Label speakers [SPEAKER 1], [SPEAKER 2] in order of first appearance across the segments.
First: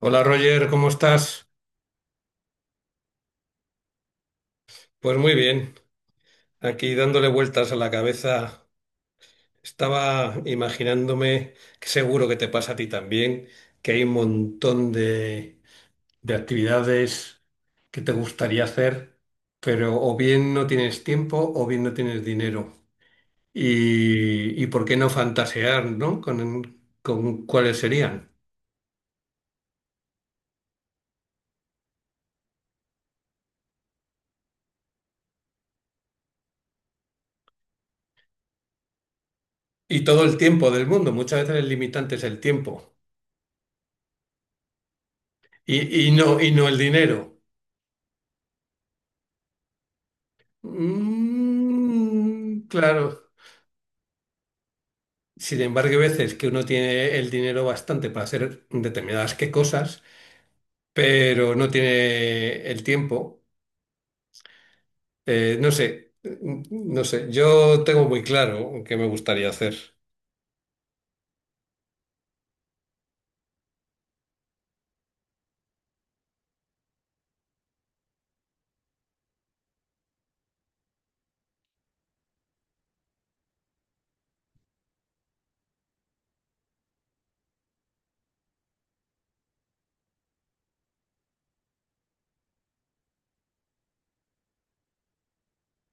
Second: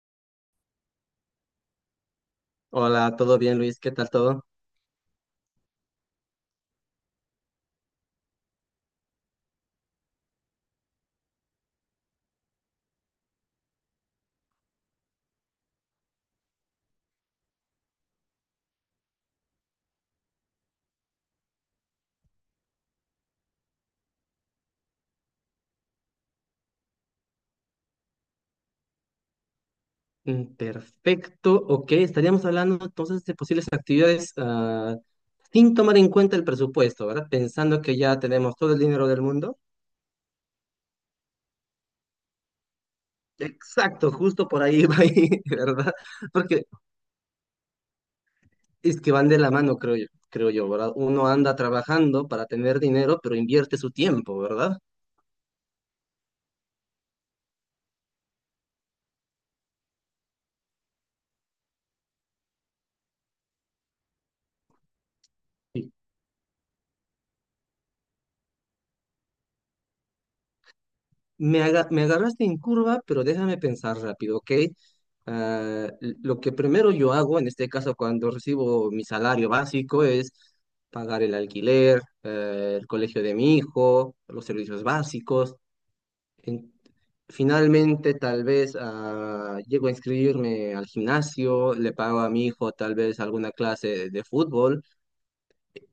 [SPEAKER 1] Hola Roger, ¿cómo estás?
[SPEAKER 2] Hola, ¿todo bien, Luis? ¿Qué tal todo?
[SPEAKER 1] Pues muy bien, aquí dándole vueltas a la cabeza. Estaba imaginándome, que seguro que te pasa a ti también, que hay un montón de actividades que te gustaría hacer, pero o bien no tienes tiempo o bien no tienes dinero. Y por qué no fantasear, ¿no? Con cuáles serían.
[SPEAKER 2] Perfecto, ok. Estaríamos hablando entonces de posibles actividades sin tomar en cuenta el presupuesto, ¿verdad? Pensando que ya tenemos todo el dinero del mundo.
[SPEAKER 1] Y todo el tiempo del mundo, muchas veces el limitante es el tiempo
[SPEAKER 2] Exacto, justo por ahí va, ahí, ¿verdad?
[SPEAKER 1] y, y no, y
[SPEAKER 2] Porque
[SPEAKER 1] no el dinero.
[SPEAKER 2] es que van de la mano, creo yo, ¿verdad? Uno anda trabajando para
[SPEAKER 1] Mm,
[SPEAKER 2] tener dinero,
[SPEAKER 1] claro.
[SPEAKER 2] pero invierte su tiempo, ¿verdad?
[SPEAKER 1] Sin embargo, hay veces que uno tiene el dinero bastante para hacer determinadas qué cosas, pero no tiene el tiempo. Eh, no sé, mm, no sé. Yo tengo muy claro qué me gustaría hacer.
[SPEAKER 2] Me agarraste en curva, pero déjame pensar rápido, ¿ok? Lo que primero yo hago, en este caso cuando recibo mi salario básico, es pagar el alquiler, el colegio de mi hijo, los servicios básicos. En- Finalmente, tal vez llego a inscribirme al gimnasio, le pago a mi hijo tal vez alguna clase de fútbol.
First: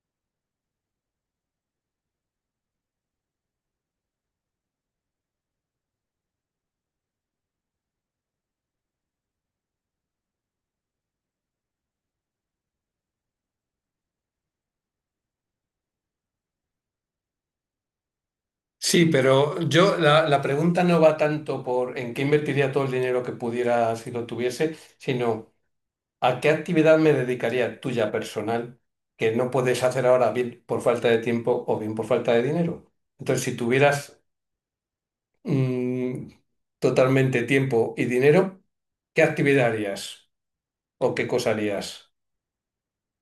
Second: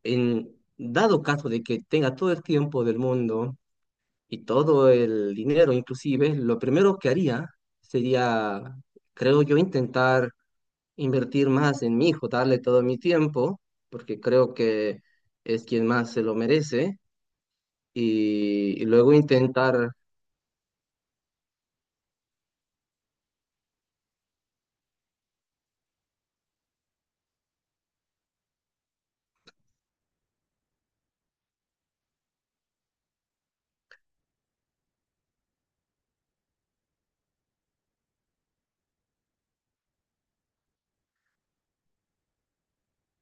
[SPEAKER 2] En dado caso de que tenga todo el tiempo del mundo y todo el dinero, inclusive, lo primero que haría sería, creo yo, intentar invertir más en mi hijo, darle todo mi tiempo, porque creo que es quien más se lo merece, y
[SPEAKER 1] Sí,
[SPEAKER 2] luego
[SPEAKER 1] pero
[SPEAKER 2] intentar,
[SPEAKER 1] yo la pregunta no va tanto por en qué invertiría todo el dinero que pudiera si lo tuviese, sino ¿a qué actividad me dedicaría tuya personal que no puedes hacer ahora bien por falta de tiempo o bien por falta de dinero? Entonces, si tuvieras mm, totalmente tiempo y dinero, ¿qué actividad harías o qué cosa harías?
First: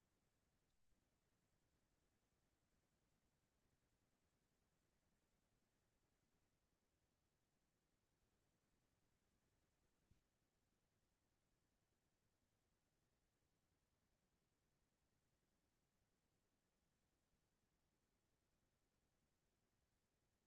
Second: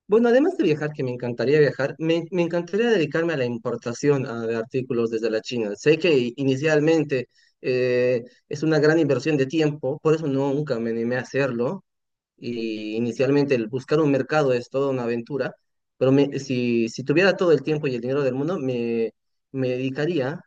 [SPEAKER 2] bueno, además de viajar, que me encantaría viajar, me encantaría dedicarme a la importación de artículos desde la China. Sé que inicialmente es una gran inversión de tiempo, por eso no, nunca me animé a hacerlo, y inicialmente el buscar un mercado es toda una aventura, pero si tuviera todo el tiempo y el dinero del mundo, me dedicaría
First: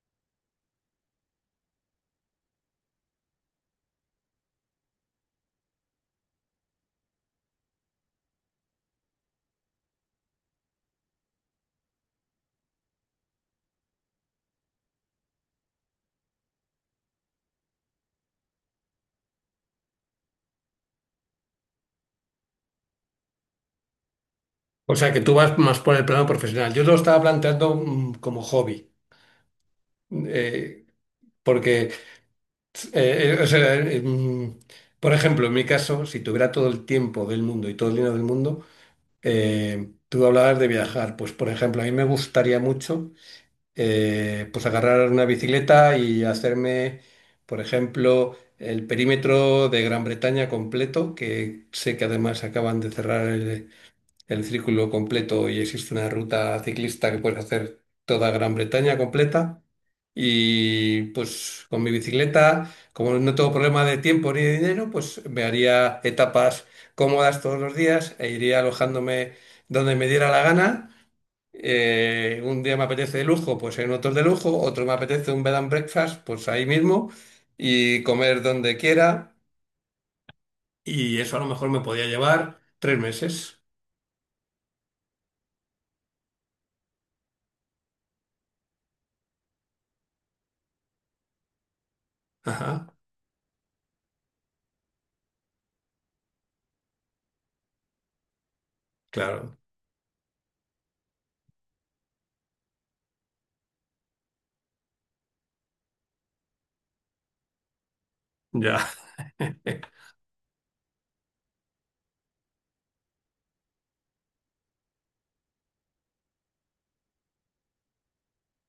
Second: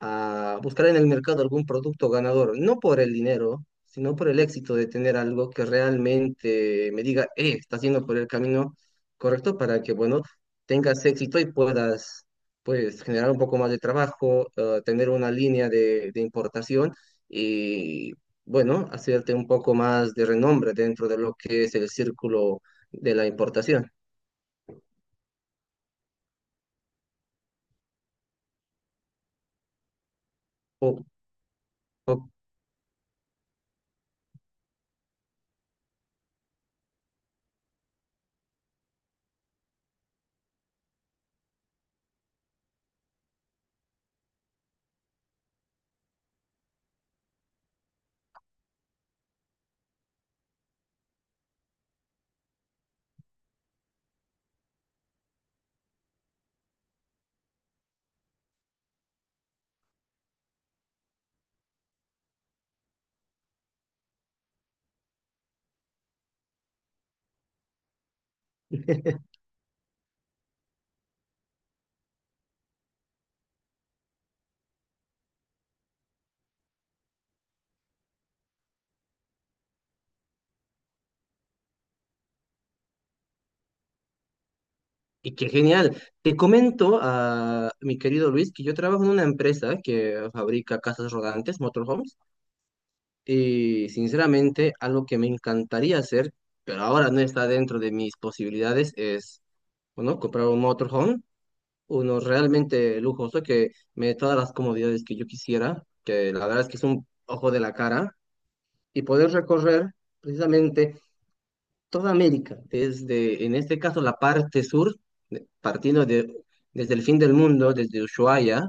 [SPEAKER 2] a buscar en el mercado algún producto ganador, no por el dinero, sino por el éxito de tener algo que realmente me diga, estás yendo por el camino correcto para que, bueno, tengas éxito y puedas, pues, generar un poco más de trabajo, tener una línea de importación y, bueno, hacerte un poco más de renombre dentro de lo que es el círculo de la importación.
[SPEAKER 1] O sea, que tú vas más por el plano profesional. Yo lo estaba planteando como hobby, eh,
[SPEAKER 2] ¿O,
[SPEAKER 1] porque,
[SPEAKER 2] o
[SPEAKER 1] eh, eh, o sea, eh, mm, por ejemplo, en mi caso, si tuviera todo el tiempo del mundo y todo el dinero del mundo, tú hablabas de viajar, pues por ejemplo, a mí me gustaría mucho pues agarrar una bicicleta y hacerme, por ejemplo, el perímetro de Gran Bretaña completo, que sé que además acaban de cerrar el círculo completo y existe una ruta ciclista que puedes hacer toda Gran Bretaña completa. Y pues con mi bicicleta, como no tengo problema de tiempo ni de dinero, pues me haría etapas cómodas todos los días e iría alojándome donde me diera la gana. Un día me apetece de lujo, pues en otro de lujo, otro me apetece un bed and breakfast, pues ahí mismo, y comer donde quiera. Y eso a lo mejor me podía llevar 3 meses.
[SPEAKER 2] Y qué genial. Te comento, a mi querido Luis, que yo trabajo en una empresa que fabrica casas rodantes, motorhomes,
[SPEAKER 1] Ajá,
[SPEAKER 2] y sinceramente algo que me encantaría hacer, pero ahora no está dentro de mis posibilidades, es,
[SPEAKER 1] claro.
[SPEAKER 2] bueno, comprar un motorhome, uno realmente lujoso que me dé todas las comodidades que yo quisiera, que la verdad es que es un ojo de la cara,
[SPEAKER 1] Ya.
[SPEAKER 2] y poder recorrer precisamente toda América, desde, en este caso, la parte sur, partiendo desde el fin del mundo, desde Ushuaia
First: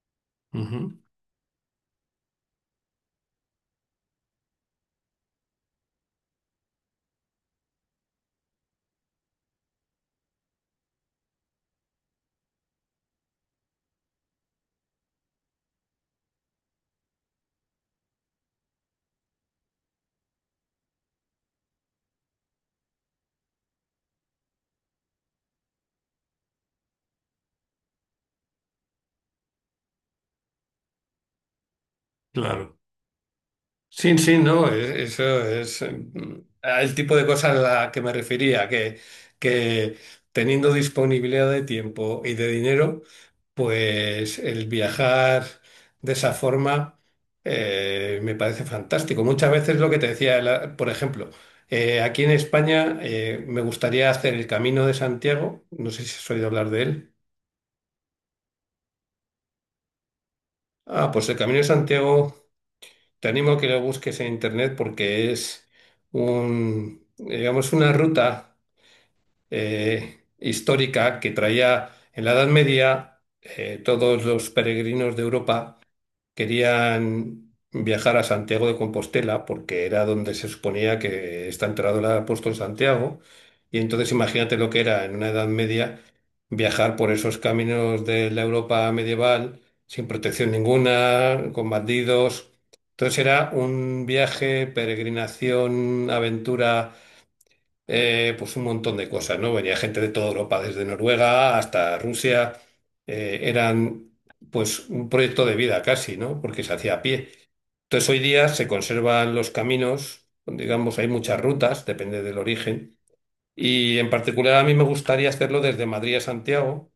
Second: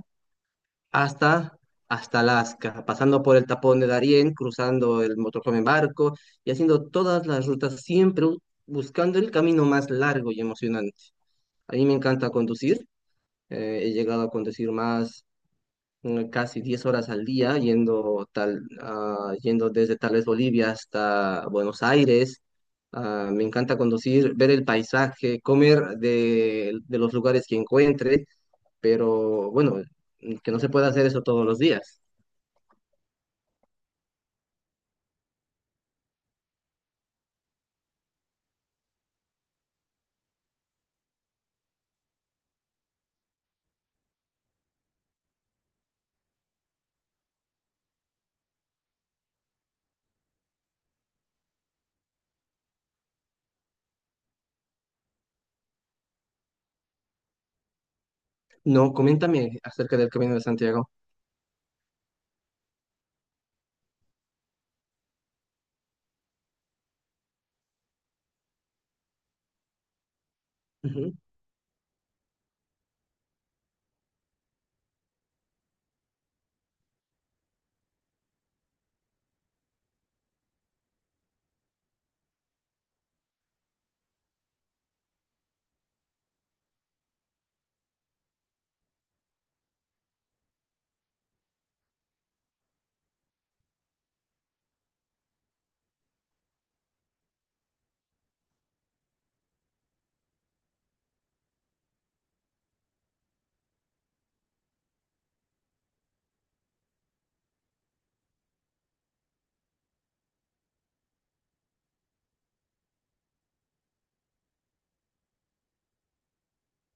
[SPEAKER 1] Ujú,
[SPEAKER 2] hasta, hasta Alaska, pasando por el tapón de Darién, cruzando el Motorhome en barco y haciendo todas las rutas, buscando el camino más largo y emocionante. A mí me encanta conducir, he llegado a conducir más casi 10 horas al día yendo, yendo desde tal vez Bolivia hasta Buenos Aires. Ah, me encanta conducir, ver el paisaje, comer de los lugares que encuentre, pero bueno, que no se puede hacer eso todos los días.
[SPEAKER 1] claro. Sí, sí, no, eso es el tipo de cosas a la que me refería, que teniendo disponibilidad de tiempo y de dinero, pues el viajar de esa forma me parece fantástico. Muchas veces lo que te decía, por ejemplo, aquí en España me gustaría hacer el Camino de Santiago, no sé si has oído hablar de él.
[SPEAKER 2] No, coméntame acerca del Camino de Santiago.
[SPEAKER 1] Ah, pues el Camino de Santiago. Te animo a que lo busques en internet porque es un, digamos, una ruta histórica que traía en la Edad Media todos los peregrinos de Europa. Querían viajar a Santiago de Compostela porque era donde se suponía que está enterrado el apóstol Santiago. Y entonces imagínate lo que era en una Edad Media viajar por esos caminos de la Europa medieval sin protección ninguna, con bandidos. Entonces era un viaje, peregrinación, aventura, pues un montón de cosas, ¿no? Venía gente de toda Europa, desde Noruega hasta Rusia, eran pues un proyecto de vida casi, ¿no? Porque se hacía a pie. Entonces hoy día se conservan los caminos, digamos, hay muchas rutas, depende del origen, y en particular a mí me gustaría hacerlo desde Madrid a Santiago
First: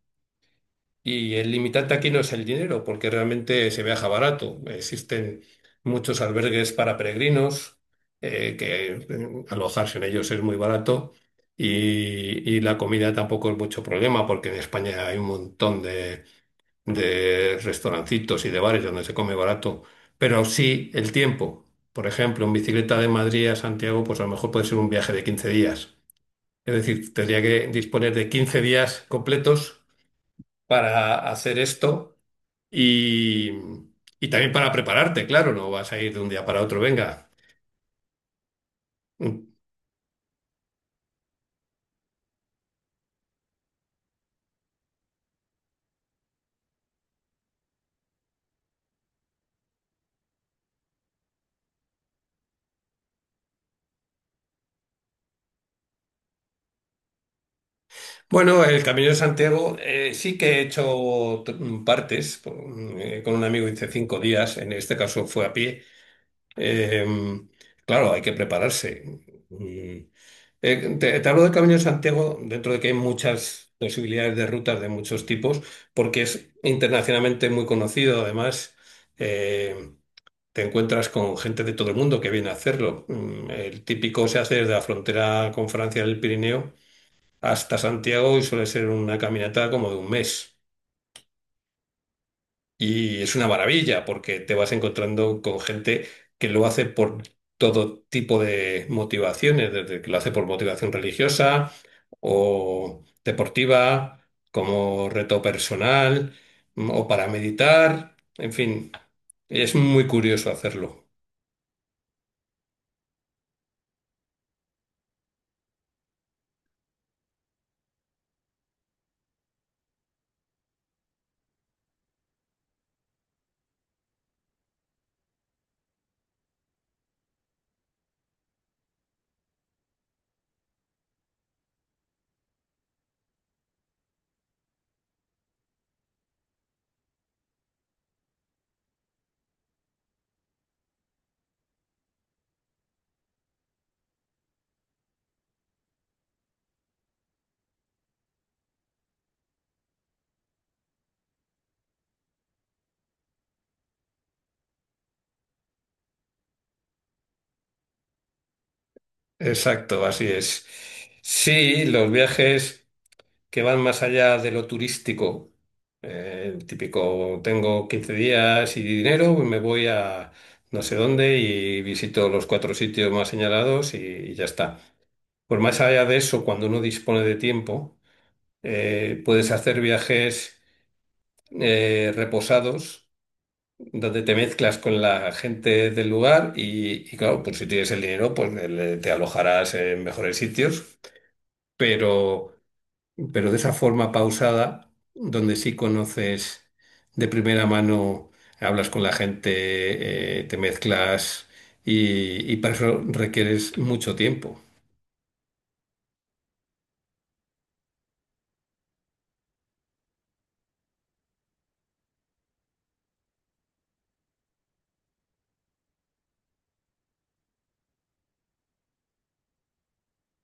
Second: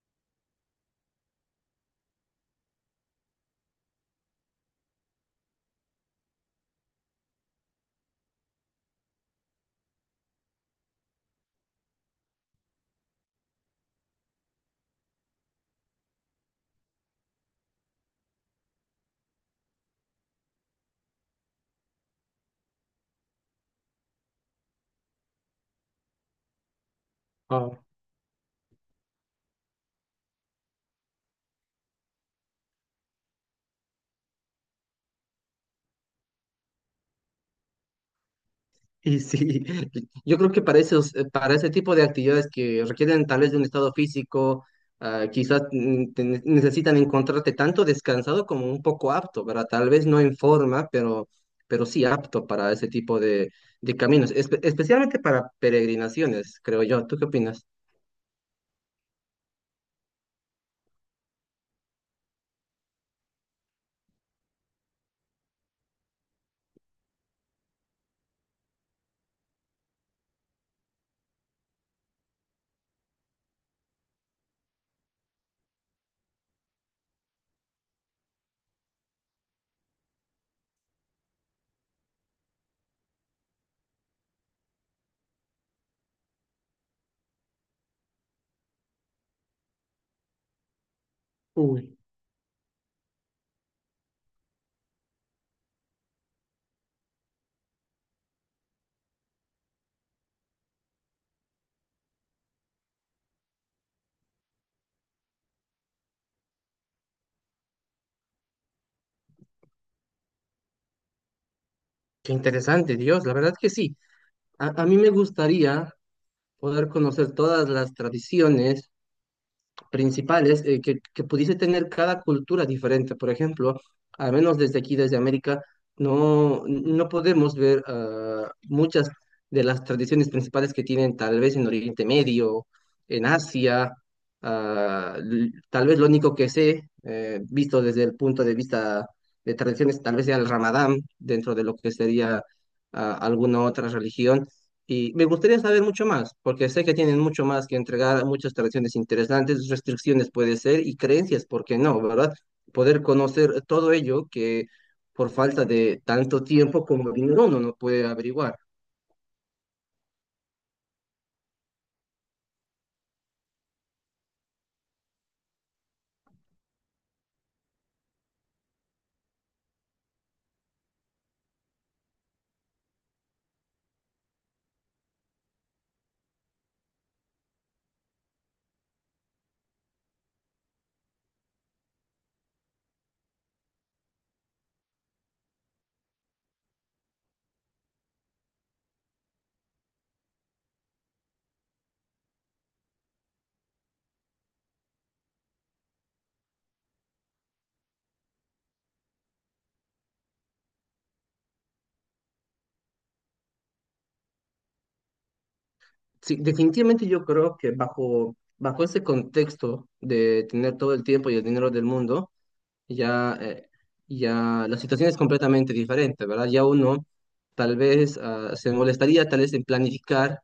[SPEAKER 1] y el limitante aquí no es el dinero, porque realmente se viaja barato. Existen muchos albergues para peregrinos, que alojarse en ellos es muy barato y, y la comida tampoco es mucho problema, porque en España hay un montón de restaurancitos y de bares donde se come barato. Pero sí el tiempo. Por ejemplo, en bicicleta de Madrid a Santiago, pues a lo mejor puede ser un viaje de 15 días. Es decir, tendría que
[SPEAKER 2] Ujú.
[SPEAKER 1] disponer de 15 días completos para hacer esto y, y también para prepararte, claro, no vas a ir de un día para otro, venga.
[SPEAKER 2] Y sí, yo creo que para esos, para ese tipo de actividades que requieren tal vez de un estado físico, ah, quizás necesitan encontrarte tanto descansado como un poco apto, ¿verdad? Tal vez no en forma, pero sí apto para ese tipo de caminos, especialmente para peregrinaciones, creo yo. ¿Tú qué opinas?
[SPEAKER 1] Bueno, el Camino de Santiago sí que he hecho partes, con un amigo hice 5 días, en este caso fue a pie. Eh, claro, hay que prepararse. Mm. Te hablo del Camino de Santiago dentro de que hay muchas posibilidades de rutas de muchos tipos, porque es internacionalmente muy conocido además. eh, Te encuentras con gente de todo el mundo que viene a hacerlo. Mm. El típico se hace desde la frontera con Francia del Pirineo hasta Santiago y suele ser una caminata como de un mes.
[SPEAKER 2] Uy,
[SPEAKER 1] Y es una maravilla porque te vas encontrando con gente que lo hace por todo tipo de motivaciones, desde que lo hace por motivación religiosa o deportiva, como reto personal, o para meditar. En fin, es muy curioso hacerlo.
[SPEAKER 2] qué interesante, Dios, la verdad que sí. A mí me gustaría poder conocer todas las tradiciones principales que pudiese tener cada cultura diferente. Por ejemplo, al menos desde aquí, desde América, no, no podemos ver muchas de las tradiciones principales que tienen tal vez en Oriente Medio, en Asia. Tal vez lo único que sé, visto desde el punto de vista de tradiciones, tal vez sea el Ramadán, dentro de lo que sería alguna otra religión y me gustaría saber mucho más, porque sé que tienen mucho más que entregar, muchas tradiciones interesantes, restricciones puede ser y creencias, ¿por qué no, verdad? Poder conocer todo ello que por falta de tanto tiempo como dinero uno no puede averiguar.
[SPEAKER 1] Exacto, así es. Sí, los viajes que van más allá de lo turístico, el típico, tengo 15 días y dinero, pues me voy a no sé dónde y visito los cuatro sitios más señalados y ya está. Pues más allá de eso, cuando uno dispone de tiempo, puedes hacer viajes reposados, donde te mezclas con la gente del lugar y claro, pues si tienes el dinero, pues te alojarás en mejores sitios, pero, pero de esa forma pausada, donde sí conoces de primera mano, hablas con la gente, te mezclas y para eso requieres mucho tiempo.
[SPEAKER 2] Sí, definitivamente yo creo que bajo ese contexto de tener todo el tiempo y el dinero del mundo, ya, eh, ya la situación es completamente diferente, ¿verdad? Ya uno tal vez se molestaría tal vez en planificar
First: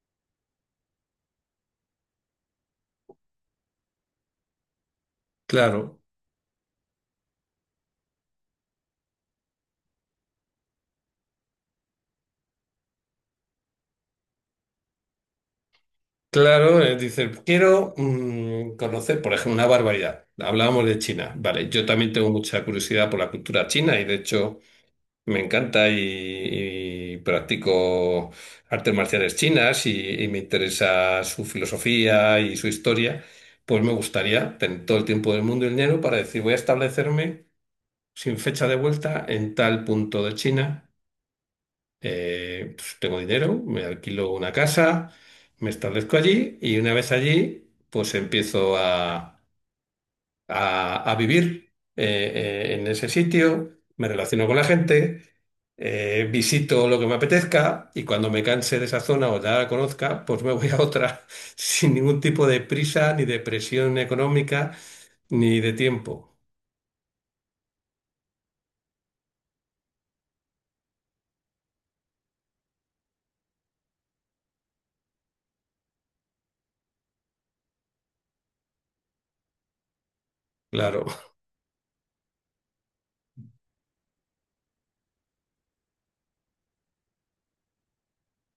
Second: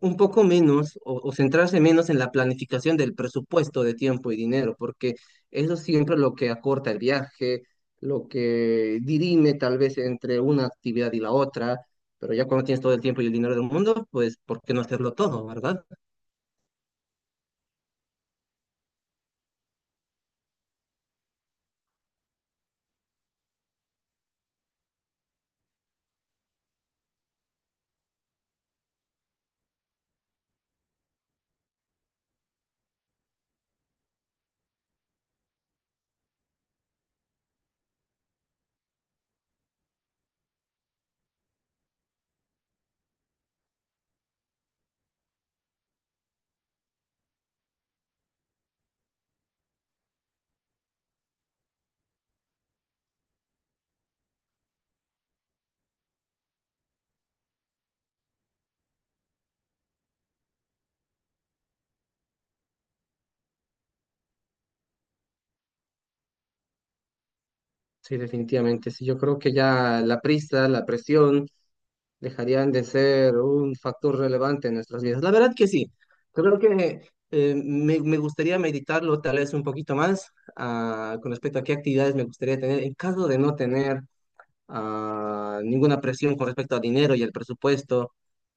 [SPEAKER 2] un poco menos o centrarse menos en la planificación del presupuesto de tiempo y dinero, porque eso es
[SPEAKER 1] Claro,
[SPEAKER 2] siempre lo que acorta el viaje, lo que dirime tal vez entre una actividad y la otra, pero ya cuando tienes todo el tiempo y el dinero del mundo, pues ¿por qué no hacerlo todo, verdad?
[SPEAKER 1] claro, dices, quiero conocer, por ejemplo, una barbaridad. Hablábamos de China, vale, yo también tengo mucha curiosidad por la cultura china y de hecho... Me encanta y practico artes marciales chinas y me interesa su filosofía y su historia. Pues me gustaría tener todo el tiempo del mundo y el dinero para decir, voy a establecerme sin fecha de vuelta en tal punto de China. Pues tengo dinero, me alquilo una casa, me establezco allí y una vez allí, pues empiezo a vivir en ese sitio, me relaciono con la gente, visito lo que me apetezca y cuando me canse de esa zona o ya la conozca, pues me voy a otra sin ningún tipo de prisa, ni de presión económica, ni de tiempo.
[SPEAKER 2] Sí, definitivamente. Sí, yo creo que ya la prisa, la presión dejarían de ser un factor relevante en nuestras vidas. La verdad que sí, creo que me gustaría meditarlo tal vez un poquito más
[SPEAKER 1] Claro,
[SPEAKER 2] con respecto a qué actividades me gustaría tener en caso de no tener ninguna presión con respecto al dinero y al presupuesto,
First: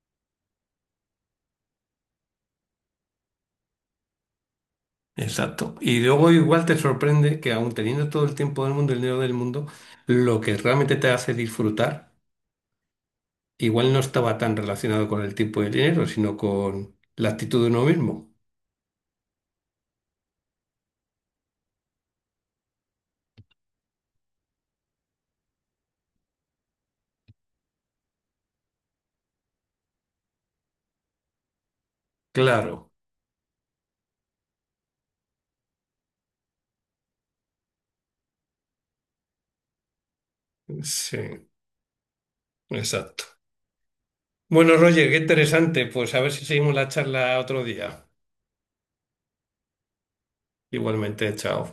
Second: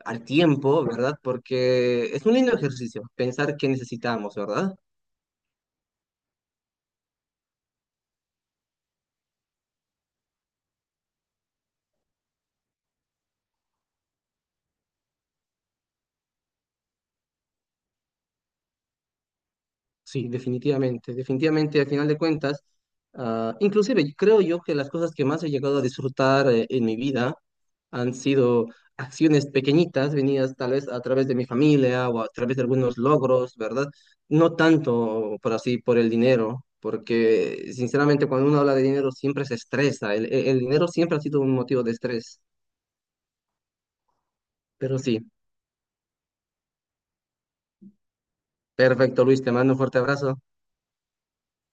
[SPEAKER 2] al tiempo, ¿verdad? Porque es un lindo ejercicio pensar qué necesitamos, ¿verdad?
[SPEAKER 1] exacto. Y luego igual te sorprende que aun teniendo todo el tiempo del mundo, el dinero del mundo, lo que realmente te hace disfrutar, igual no estaba tan relacionado con el tiempo y el dinero, sino con la actitud de uno mismo.
[SPEAKER 2] Sí, definitivamente, definitivamente, al final de cuentas, inclusive creo yo que las cosas que más he llegado a disfrutar en mi vida han sido acciones pequeñitas, venidas tal vez a través de mi familia o a través de
[SPEAKER 1] Claro.
[SPEAKER 2] algunos logros, ¿verdad? No tanto por así, por el dinero, porque sinceramente cuando uno habla de dinero siempre se estresa, el dinero siempre ha sido
[SPEAKER 1] Sí,
[SPEAKER 2] un motivo de estrés,
[SPEAKER 1] exacto. Bueno,
[SPEAKER 2] pero
[SPEAKER 1] Roger, qué
[SPEAKER 2] sí,
[SPEAKER 1] interesante. Pues a ver si seguimos la charla otro día.
[SPEAKER 2] perfecto, Luis, te mando un fuerte abrazo.
[SPEAKER 1] Igualmente, chao.